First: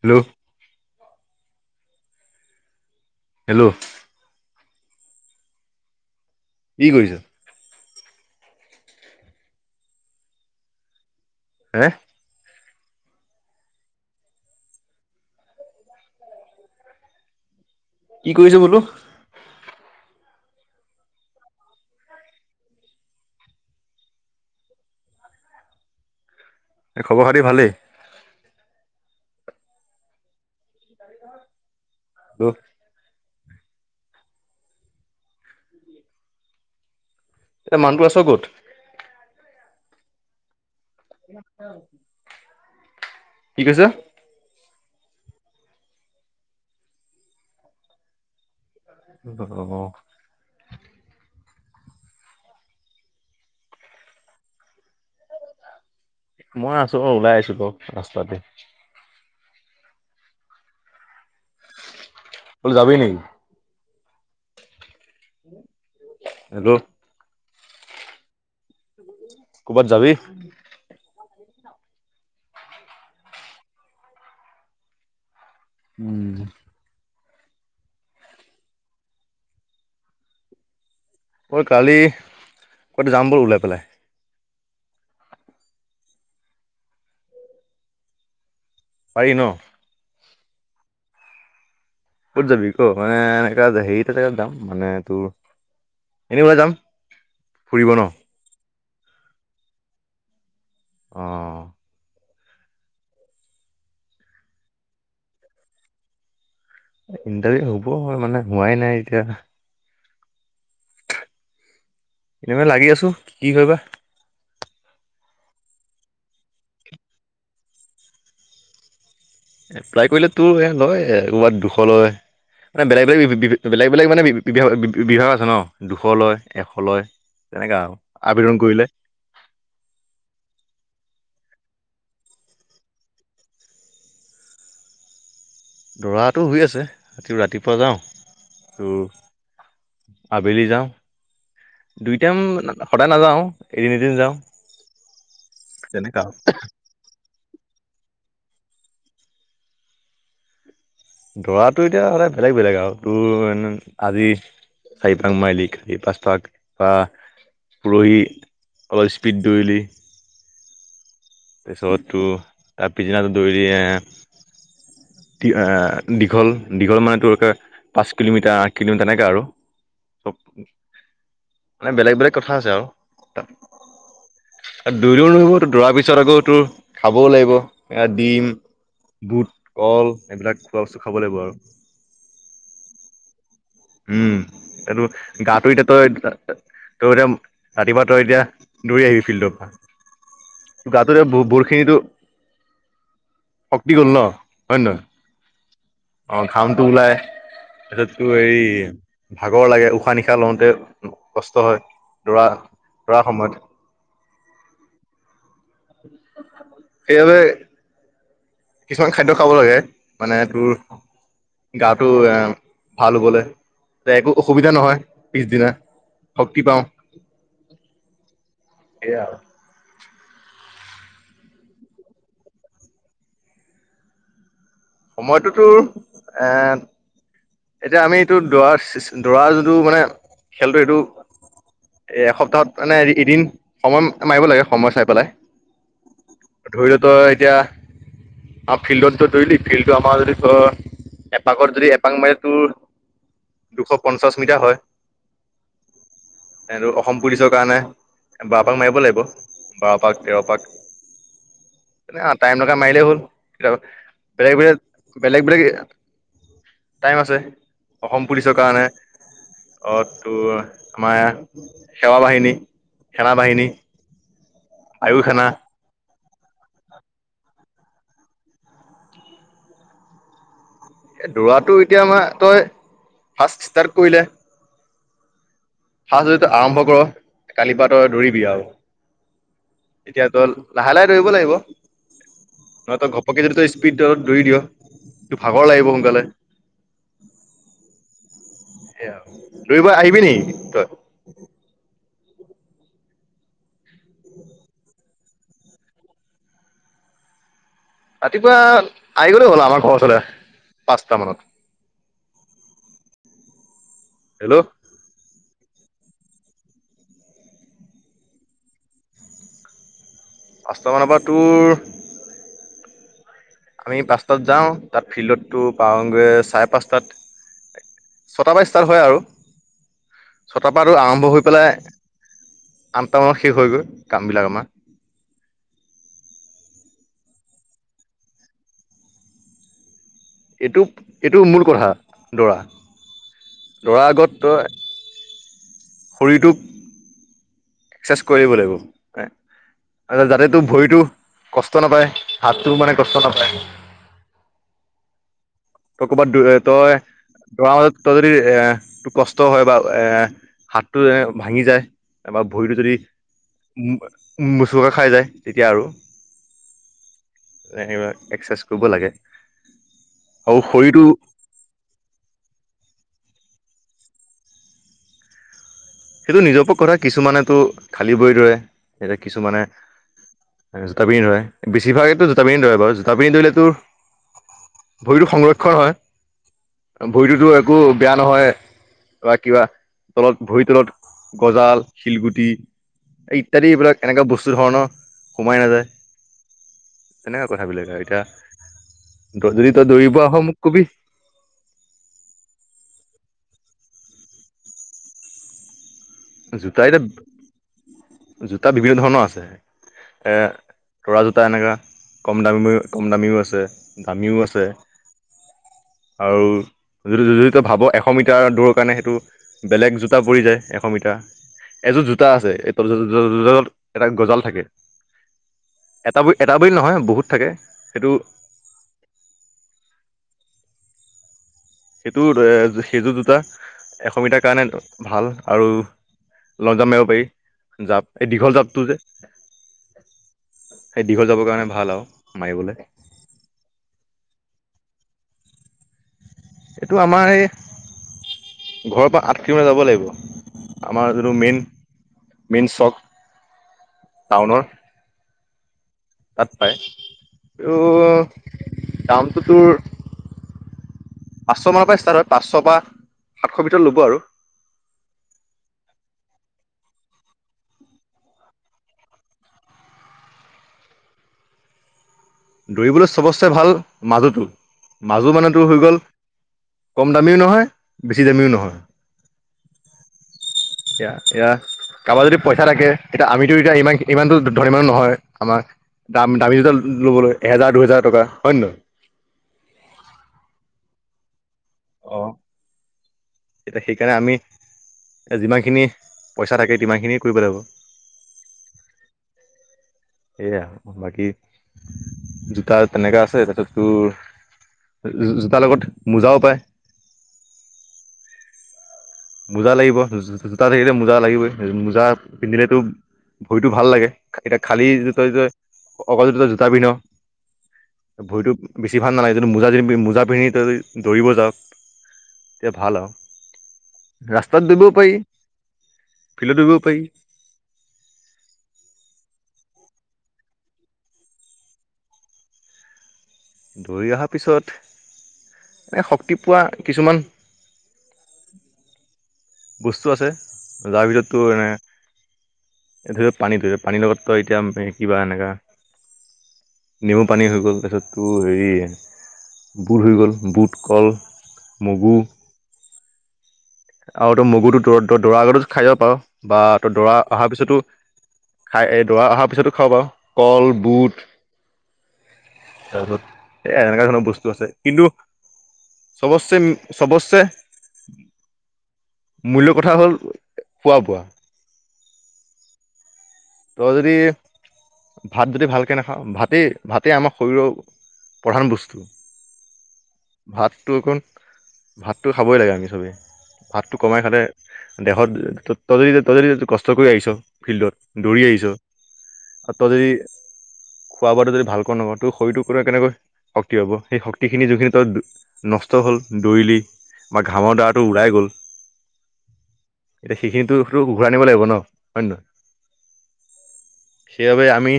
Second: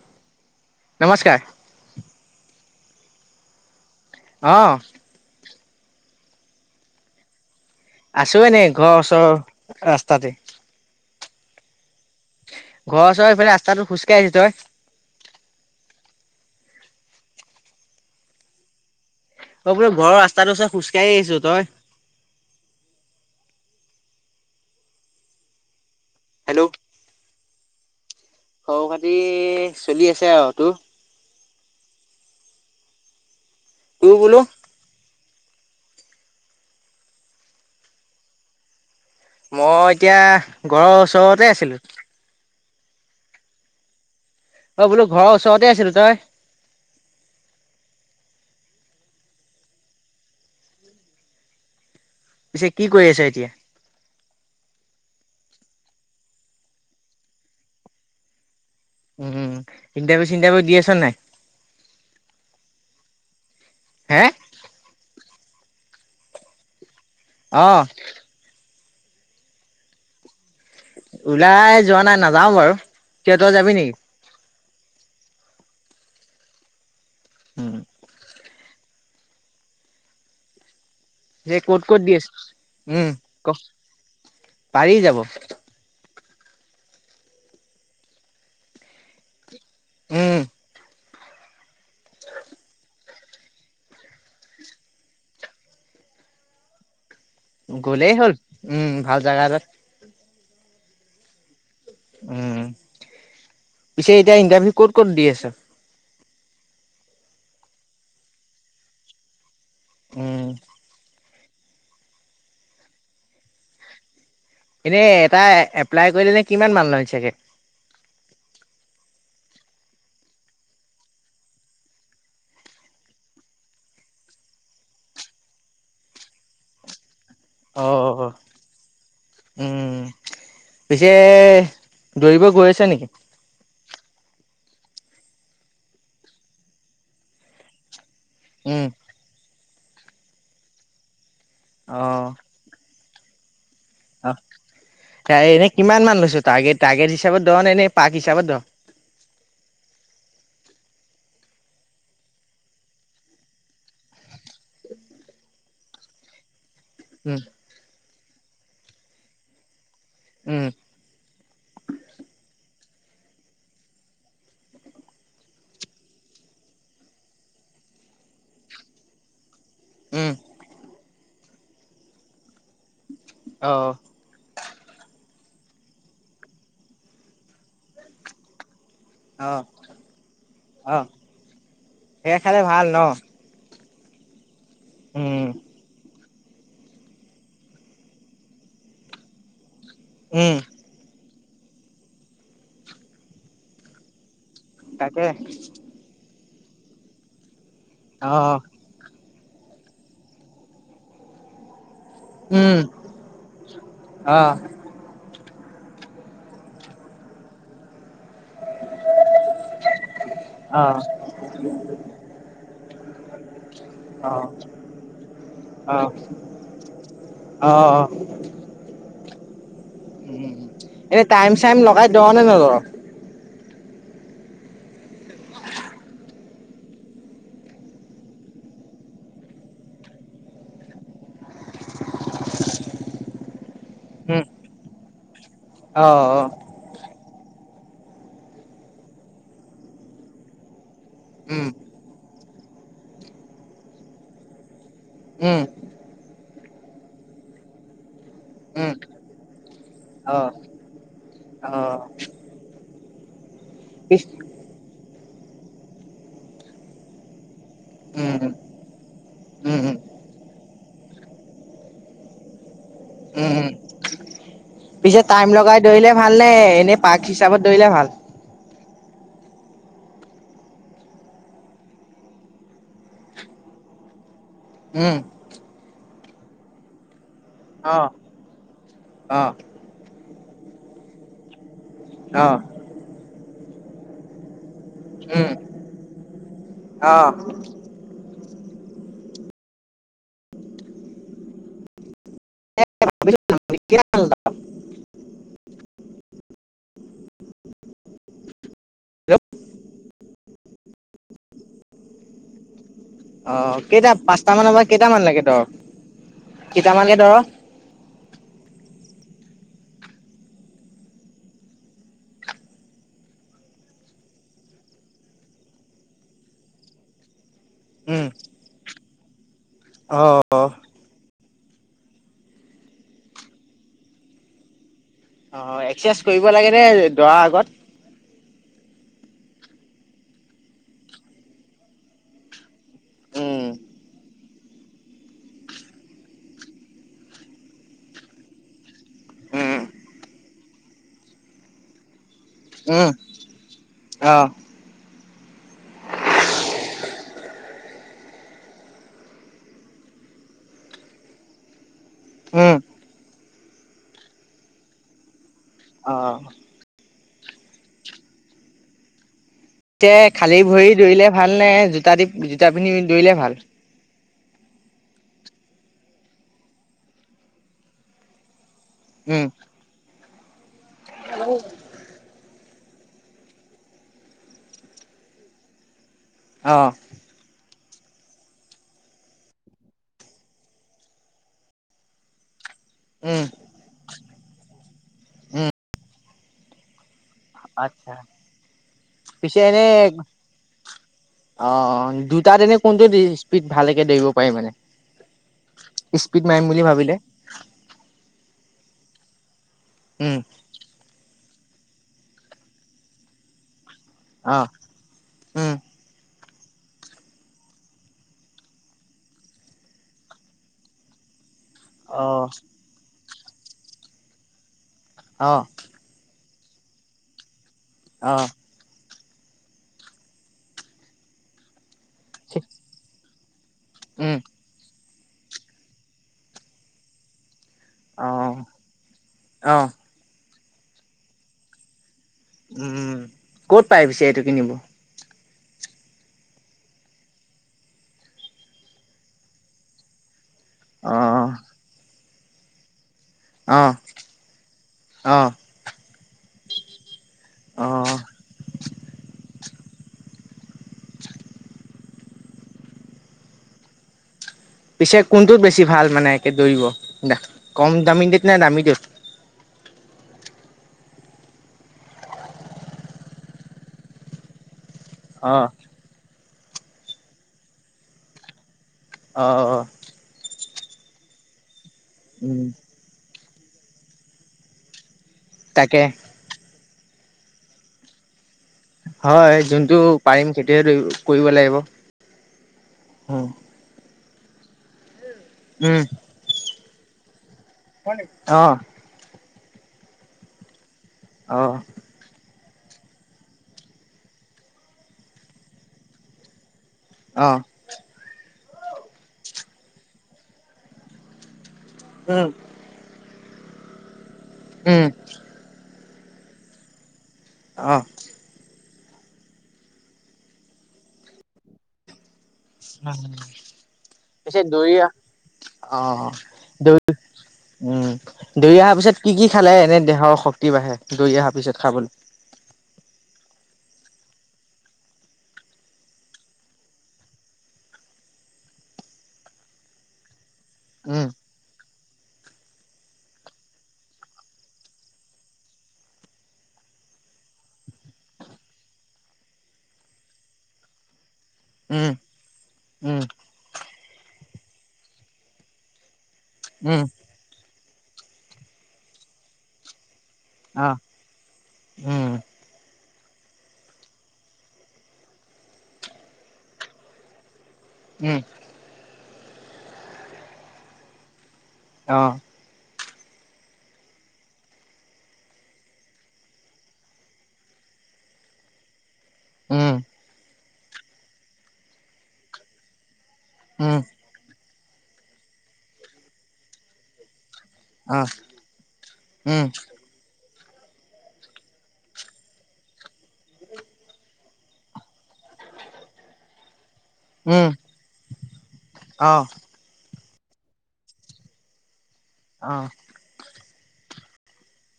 Hello নমস্কাৰ hello অ। কি কৰিছ আছোঁ এনেই ঘৰৰ ওচৰৰ ৰাস্তাতে। হে, ঘৰৰ ওচৰৰ এফালে ৰাস্তাটোত খোজ কাঢ়ি আহিছো তই কি কৰিছ বোলো অ বোলো ঘৰৰ ৰাস্তাটো ওচৰত খোজকাঢ়ি আহিছো। তই? হেল্ল' এই খবৰ খাতি ভালেই খবৰ খাতি চলি আছে আৰু তোৰ হেল্ল তোৰ বোলো? এতিয়া মানুহটো আছ ক'ত? মই এতিয়া ঘৰৰ ওচৰতে আছিলোঁ কি কৈছ? অ বোলো ঘৰৰ ওচৰতে আছিলো। তই, অ পিছে কি কৰি আছে এতিয়া মই আছো অ ওলাই আহিছো ক ৰাস্তাতে উম উম উম ইন্টাৰভিউ চিণ্টাৰভিউ দি আছনে। বল যাবি নেকি হে হেল্ল' অ ক'ৰবাত যাবি? ওলাই যোৱা নাই নাযাওঁ বাৰু। কিয় তই যাবি নেকি? উম। উম। পিছে মই ক'ত কালি ক'ত দি আছে ক'ত উম যাম বল ক ওলাই পেলাই পাৰি যাব পাৰি ন উম। ক'ত যাবি ক মানে এনেকুৱা হেৰি তাতে যাম মানে তোৰ এনে ওলাই যাম ফুৰিব ন গ'লেই হ'ল উম উম ভাল জাগা এটাত অ উম পিছে এতিয়া ইণ্টাৰভিউ ক'ত ক'ত দি আছে ইণ্টাৰভিউ হ'ব হয় মানে, হোৱাই নাই এতিয়া। উম এনেই মানে লাগি আছোঁ কি হয় বা। এনে এটা এপ্লাই কৰিলে কিমান মান লয় চাগে এপ্লাই কৰিলে তো লয় ক'বাত দুশ লয় মানে বেলেগ বেলেগ বেলেগ বেলেগ মানে বি বিভাগ বিভাগ আছে ন দুশ লয় এশ লয় তেনেকা অ আৰু অ অ আবেদন কৰিলে উম উম উম তে দৌৰিব গৈ আছে নেকি? দৌৰাটো হৈ আছে একদম ৰাতিপুৱা যাও উম তোৰ আবেলি যাও অ দুই টাইম স সদায় নাযাও। অ এনে কিমান মান তেনেকা আৰু লৈছ, টাৰ্গেট টাৰ্গেট হিচাপত। তই মানে এনে পাৰ্ক হিচাবত ধৰ দৌৰাটো এতিয়া সদায় বেলেগ বেলেগ আও তোৰ এনেই আজি। চাৰি পাক মাৰিলি এই পাচ পাক বা উম পৰহি, অলপ স্পীড দৌৰিলি উম, তাৰপিছতটোৰ তাৰপিছদিনাটো দৈৰি আহ এহ দীঘল- দীঘল মানে, তোৰ একে পাচ কিলোমিটাৰ, আঠ কিলোমিটাৰ তেনেকে আৰু। উম মানে, বেলেগ বেলেগ কথা আছে আও। ত, অ আৰু দৌৰিবলে বহুত দৌৰাৰ পিছত আকৌ তোৰ খাবও লাগিব। ডিম, বুট অ কল এইবিলাক খোৱা অ বস্তু খাব লাগিব আৰু। সেয়া খালে ভাল ন উম, এইটো উম গাটো এতিয়া তই তই, এতিয়া ৰাতিপুৱা তই এতিয়া দৌৰি আহিবি ফিল্ডৰ পৰা। উম গা টোৰ এতিয়া বহুত খিনি তোৰ শক্তি গ'ল ন? হয় নে নহয় তাকেহ, অ, ঘাম টো ওলাই, তাৰপিছত টো অ হেৰি ভাগৰ লাগে। উশাহ নিশাহ লওতে কষ্ট হয়। দৌৰা উম - দৌৰাৰ সময়ত অ সেই বাবেই কিছুমান খাদ্য খাব লাগে, মানে তোৰ অ গা তো বেয়া। ভাল হ'ব দে, তে একো অ অসুবিধা নহয় পিছদিনা শক্তি পাও। অ' অ' আৰু অ'। এ টাইম চাইম, লগাই ধৰ নে? নধৰ। সময়টোতো এ, এতিয়া আমি যিটো দৰাৰ - দৰা যিটো মানে খেলটো এইটো এসপ্তাহত মানে, এদিন সময়ত উম মাৰিব লাগে। সময় চাই পেলাই,। অ', - অ', তেতিয়া আৰু ফিল্ডত তই দৈৰিলি ফিল্ডটো আমাৰ যদি তই উম এপাকৰ যদি এপাক মা টোৰ দুশ পঞ্চাশ মিটাৰ হয়। উম, এনেও অসম পুলিচৰ কাৰণে বাৰপাক উম মাৰিব লাগিব। বাৰপাক অ তেৰপাক অ, টাইম লগাই মাৰিলেই হ'ল। কেতিয়া পিছ বেলেগ বেলেগ, বেলেগ বেলেগ। টাইম আছে। অসম উম পুলিচৰ কাৰণে,। উম উম অ, তোৰ আমাৰ সেৱা বাহিনী সেনা উম বাহিনী উম বায়ু পিছে, সেনা টাইম লগাই দৌৰিলে ভাল নে? এনে পাক হিচাপত দৌৰিলে ভাল। এই, দৌৰাটো এতিয়া আমাৰ তই ফাৰ্ষ্ট ষ্টাৰ্ট কৰি দে। উম, সচাই যদি তই আৰম্ভ কৰ কালি অ পৰা তই দৌৰিবি আৰু অ এতিয়া তোৰ লাহে লাহে দৌৰিব লাগিব। অ নহয় তই ঘপকে যদি তই স্পীড দৌৰত দৌৰি দিয়। তোৰ উম ভাগৰ লাগিব সোনকালে অ', সেয়া আৰু দৌৰিব আহিবি নেকি তই? ৰাতিপুৱা আহি গ'লে হ'ল আমাৰ ঘৰৰ ওচৰলে পাচটা মানত। অহ কেইটা পাঁচটা হেল্ল' মানৰ পৰা কেইটামান লাগে তো। কেইটামানকে দৌৰ। পাঁচটা মানৰ পৰা তোৰ। আমি পাঁচটাত যাওঁ তাত ফিল্ডটো তো পাওঁগৈ চাৰে পাঁচটাত। উম ছটাৰ পৰা ষ্টাৰ্ট হয় আৰু। অ অ ছটা পা আৰু আৰম্ভ হৈ। পেলাই আঠটা মানত শেষ হৈ গৈ কাম বিলাক আমাৰ। অহ এক্সাৰচাইজ কৰিব লাগে নে দৌৰাৰ আগত। এইটো এইটো মোৰ কথা দৌৰা। উম দৌৰাৰ আগত তই। শৰীৰটোক। এক্সাৰচাইজ কৰিব লাগিব উম মানে যাতে তোৰ ভৰিটো কষ্ট নাপায়। হাতটো মানে উম কষ্ট নাপায়। অ তই ক'ৰবাত দৌৰে তই দৌৰাত তৰ যদি এ কষ্ট হয় বা এ হাতটো যে ভাঙি যায় তাৰপৰা উম ভৰিটো যদি উ মোচাকা খাই যায় তেতিয়া আৰু অ সেইবিলাক এক্সাৰচাইজ কৰিব লাগে পিছে খালী আৰু ভৰি শৰীৰটো দৌৰিলে ভাল নে জোতা দি জোতা পিন্ধি দৌৰিলে ভাল? সেইটো নিজৰ ওপৰৰ কথা কিছুমানেতো খালী ভৰি দৰে এ উম, কিছুমানে জোতা পিন্ধি দৌৰে বেছিৰ ভাগেই ত জোতা পিন্ধি দৌৰে বাৰু তাৰপিনে ধৰিলে তোৰ ভৰিটো সংৰক্ষণ অ'। হয় ভৰিটোতো তো বেয়া নহয় বা কিবা তলত ভৰিৰ তলত গজাল শিলগুটি উম, এই ইত্যাদি এইবিলাক এনেকুৱা বস্তু ধৰণৰ সুমাই উম। নাযায় তেনেকুৱা কথাবিলাক আৰু আচ্ছা, এতিয়া। পিছে যদি তই এনে দৌৰিব আহ মোক কবি অ দুটাত এনে কোনটো দি? ভালকে দৌৰিব পাৰি মানে। স্পীড মাৰিম জোতা বুলি ভাবিলে? এতিয়া জোতা বিভিন্ন ধৰণৰ আছে উম, এ এটা এনেকুৱা কম দামী কম দামীও আছে। দামীও আছে অ', উম, আৰু য যদি তই ভাব এশ মিটাৰ দৌৰ কাৰণে সেইটো বেলেগ জোতা পৰি যায় এশ মিটাৰ। এযোৰ জোতা অ', আছে এই জো জো জোতাত এডাল গজাল থাকে। অ এটা এটা বুলি নহয় বহুত থাকে সেইটো অ'। সেইটো সেইযোৰ জোতা এশ উম, মিটাৰৰ কাৰণে ভাল আৰু লং জাম্প মাৰিব পাৰি। জাপ এই দীঘল অ', জাপটো যে, অ', সেই দীঘল জাপৰ কাৰণে ভাল আৰু। মাৰিবলৈ উম ক'ত পাই পিছে এইটো কিনিব? এইটো আমাৰ এই ঘৰৰ পৰা আঠ কিলোমিটাৰ যাব লাগিব। আমাৰ যোনটো অ', মেইন মেইন শপ। অঁ অঁ। তাত পাই, অ'। ত' দামটো তোৰ পাঁচশ মানৰ পৰা ষ্টাৰ্ট হয়। পাঁচশৰ পৰা সাতশৰ ভিতৰত ল'ব আৰু। পিছে কোনটোত বেছি ভাল মানে একে দৌৰিব দে কম দামী টোত নে দামী টোত? দৌৰিবলৈ সবচে ভাল মাজোটো মাজো মানে অ', তোৰ হৈ গ'ল। কম দামীও নহয় বেছি দামীও নহয়। অঁ। এয়া এয়া কাৰোবাৰ যদি পইচা উম, থাকে এতিয়া আমিতো এতিয়া ইমান ইমানতো ধনি মানুহ নহয়। আমাৰ তাকে। দাম- দামী জোতা ল'ব লাগিব এহেজাৰ দুহেজাৰ টকা। হয় নে নহয় হয় যোনটো পাৰিম খেতিয় কৰিব লাগিব অ। এয়া সেইকাৰণে আমি যিমানখিনি উম পইচা থাকে তিমানখিনিয়ে কৰিব লাগিব। অ' সেইয়া বাকী। অ তাৰ তেনেককা আছে তাতে তোৰ জোতাৰ লগত মোজাও পায়। অ। মোজা লাগিব জোতা থাকিলে মোজা লাগিবই মোজা উম পিন্ধিলেতো। ভৰিটো ভাল লাগে। খালী উম তই জই অকল জোতা পিন্ধ। অ ভৰিটো। বেছি ভাল নালাগে, যদি মোজা মোজা পিন্ধি তই যদি দৌৰিব যাওঁ। [unintelligible] পিছে দৌৰিব দৌৰি পাৰি অহ, ফিল্ডত দৌৰিব পাৰি উম ধৰি অহাৰ পিছত কি কি কি খালে এনে দেহৰ শক্তি বাঢ়ে দৌৰি অহাৰ পিছত খাবলে দৌৰি অহাৰ পিছত এনে শক্তি পোৱা কিছুমান বস্তু আছে। যাৰ উম ভিতৰত তোৰ এনে এ ধৰি লোৱা পানী ধৰিছোৱা পানীৰ লগতো এতিয়া কিবা এনেকা নেমু পানী হৈ গ'ল তাৰপিছত তোৰ হেৰি বুৰ হৈ গ'ল বুট কল উম মগু উম আৰু তই মগুটো দ দৌৰা আগতো খাই যাব পাৰো বা তই উম দৰা অহাৰ পিছতো খাই এই দৰা অহাৰ পিছতো খাওঁ বাৰু কল অ বুট উম তাৰছত এ এনেকুৱা ধৰণৰ বস্তু আছে কিন্তু চবশে উ চব্চে উম মূল্য কথা হ'ল খোৱা বোৱা আহ তই যদি ভাত যদি ভালকে নাখাওঁ ভাতেই ভাতেই আমাৰ শৰীৰৰ প্ৰধান বস্তু অহ ভাতটো অকণ ভাতটো খাবই লাগে আমি চবেই ভাতটো উম কমাই খালে দেহত তদদি তদদি কষ্ট কৰি আহিছ ফিল্ডত অ দৌৰি আহিছ উম আৰু তই যদি খোৱা বোৱাটো যদি ভালকৈ নহয় তোৰ শৰীৰটোৰ কেনেকৈ শক্তি হব সেই শক্তিখিনি যিখিনি ত নষ্ট হ'ল দৌৰিলি বা উম ঘামৰ দাৰটো ওলাই গ'ল অ এতিয়া সেইখিনিতোটো ঘূৰাইনিব লাগিব ন হয় নে নহয় অ সেইবাবে আমি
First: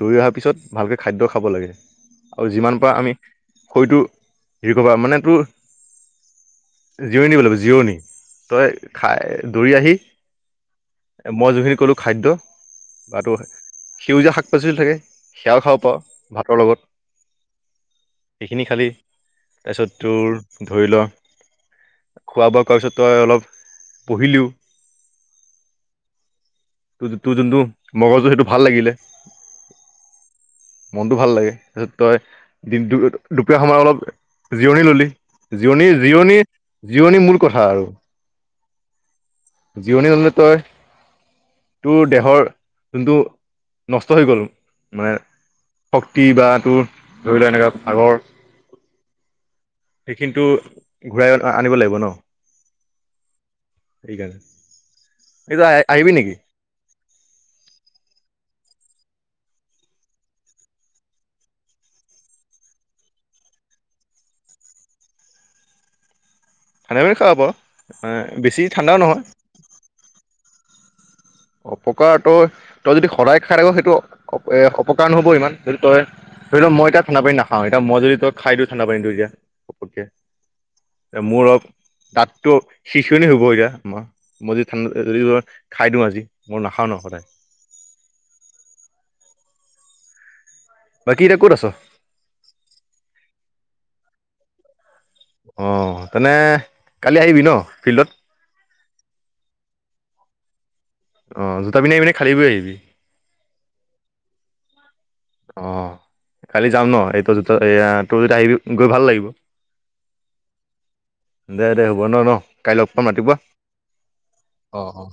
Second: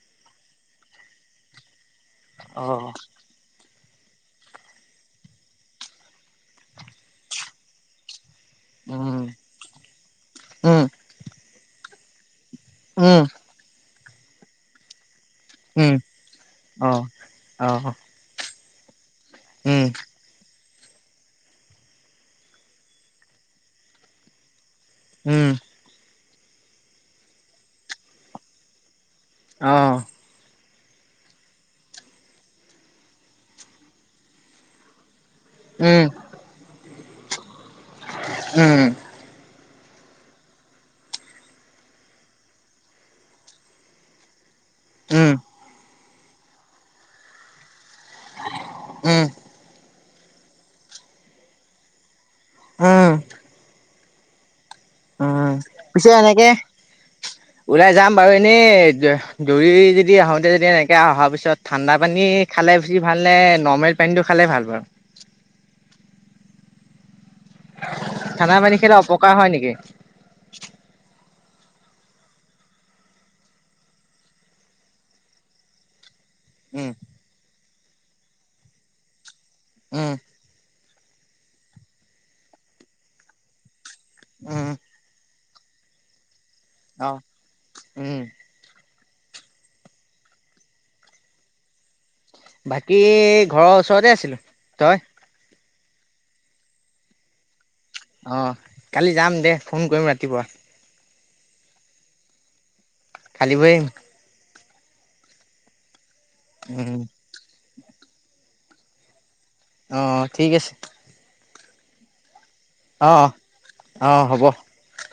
দৌৰি অহাৰ পিছত ভালকে খাদ্য খাব লাগে আৰু অ যিমান পাৰ আমি। শৰীৰটো ৰিকভাৰ মানে তোৰ জিৰণি লবি জিৰণি তই উম খাই দৌৰি আহি উম মই যোনখিনি কলো খাদ্য উম বাতো সেউজীয়া শাক পাচলি থাকে সেৱও খাওঁ উম পাওঁ ভাতৰ অ অ লগত কিনি খালি উম তাৰপিছত তোৰ ধৰি ল খোৱা বোৱা কৰোৱাৰ পিছত তই অলপ বহিলিও উম ত তোৰ যোনটো মগজু সেইটো ভাল লাগিলে অহ মনটো ভাল লাগে। তাৰপিছত তই দিনতো দু-দুপৰীয়া সময়ত অলপ জিৰণি ল'লি। জিৰণি উম জিৰণি জিৰণি মূল কথা আৰু। উম, জিৰণি নললে তই তোৰ দেহৰ যোনটো নষ্ট হৈ গ'ল মানে উম। শক্তি বা তোৰ, ধৰি লো এনেকা উম। সেইখিনিতো ঘূৰাই আনিব লাগিব ন। উম। এইকাৰণ। উম, পিছে এনেকে, ওলাই যাম বাৰু এনেই দৌৰি যদি আহোতে যেতিয়া এনেকে অহাৰ পিছত ঠাণ্ডা পানী খালে বেছি ভাল লাগে এ, নৰ্মেল পানীতটো খালে ভাল পাৱ। [unintelligible] হ'ব, অ, ঠাণ্ডা বেছি পানী খালে ঠাণ্ডাও নহয়। অপকাৰ হয় নেকি? অপকাৰ তই তই যদি সদায় খায় থাক সেইটো এ অপকাৰ নহব ইমান, যদি তই ধৰি ল উম, মই ইতা ঠাণ্ডা পানী নাখাওঁ। ইতা মই যদি তোৰ খাই দিওঁ ঠাণ্ডা পানীটো এতিয়া। উম। এ মোৰ অপ দাঁতটো সিচনি হ'ব এতিয়া। ম-মই যদি উম, ঠাণ্ডা [unintelligible] খাই দিওঁ আজি। মই নাখাওঁ ন অ', সদায়। উম, বাকী এতিয়া ক'ত আছ? বাকী ঘৰৰ ওচৰতে আছিলো। তই? অ, তেনে কালি আহিবি ন? ফিল্ডত অহ কালি যাম দে ফোন কৰিম ৰাতিপুৱা। অ জোতা পিন্ধি আহিবি নে খালি ভৰি আহিবি? খালী ভৰি আহিম। অ, কালি যাম ন? উম, এইটো যে তো-এয়া তইও যেতিয়া আহিবি গৈ ভাল লাগিব। অ, ঠিক আছে। দে-দে হ'ব, ন-ন কাই লগ পাম অ', ৰাতিপুৱা। অ', হ'ব। অ', অ'।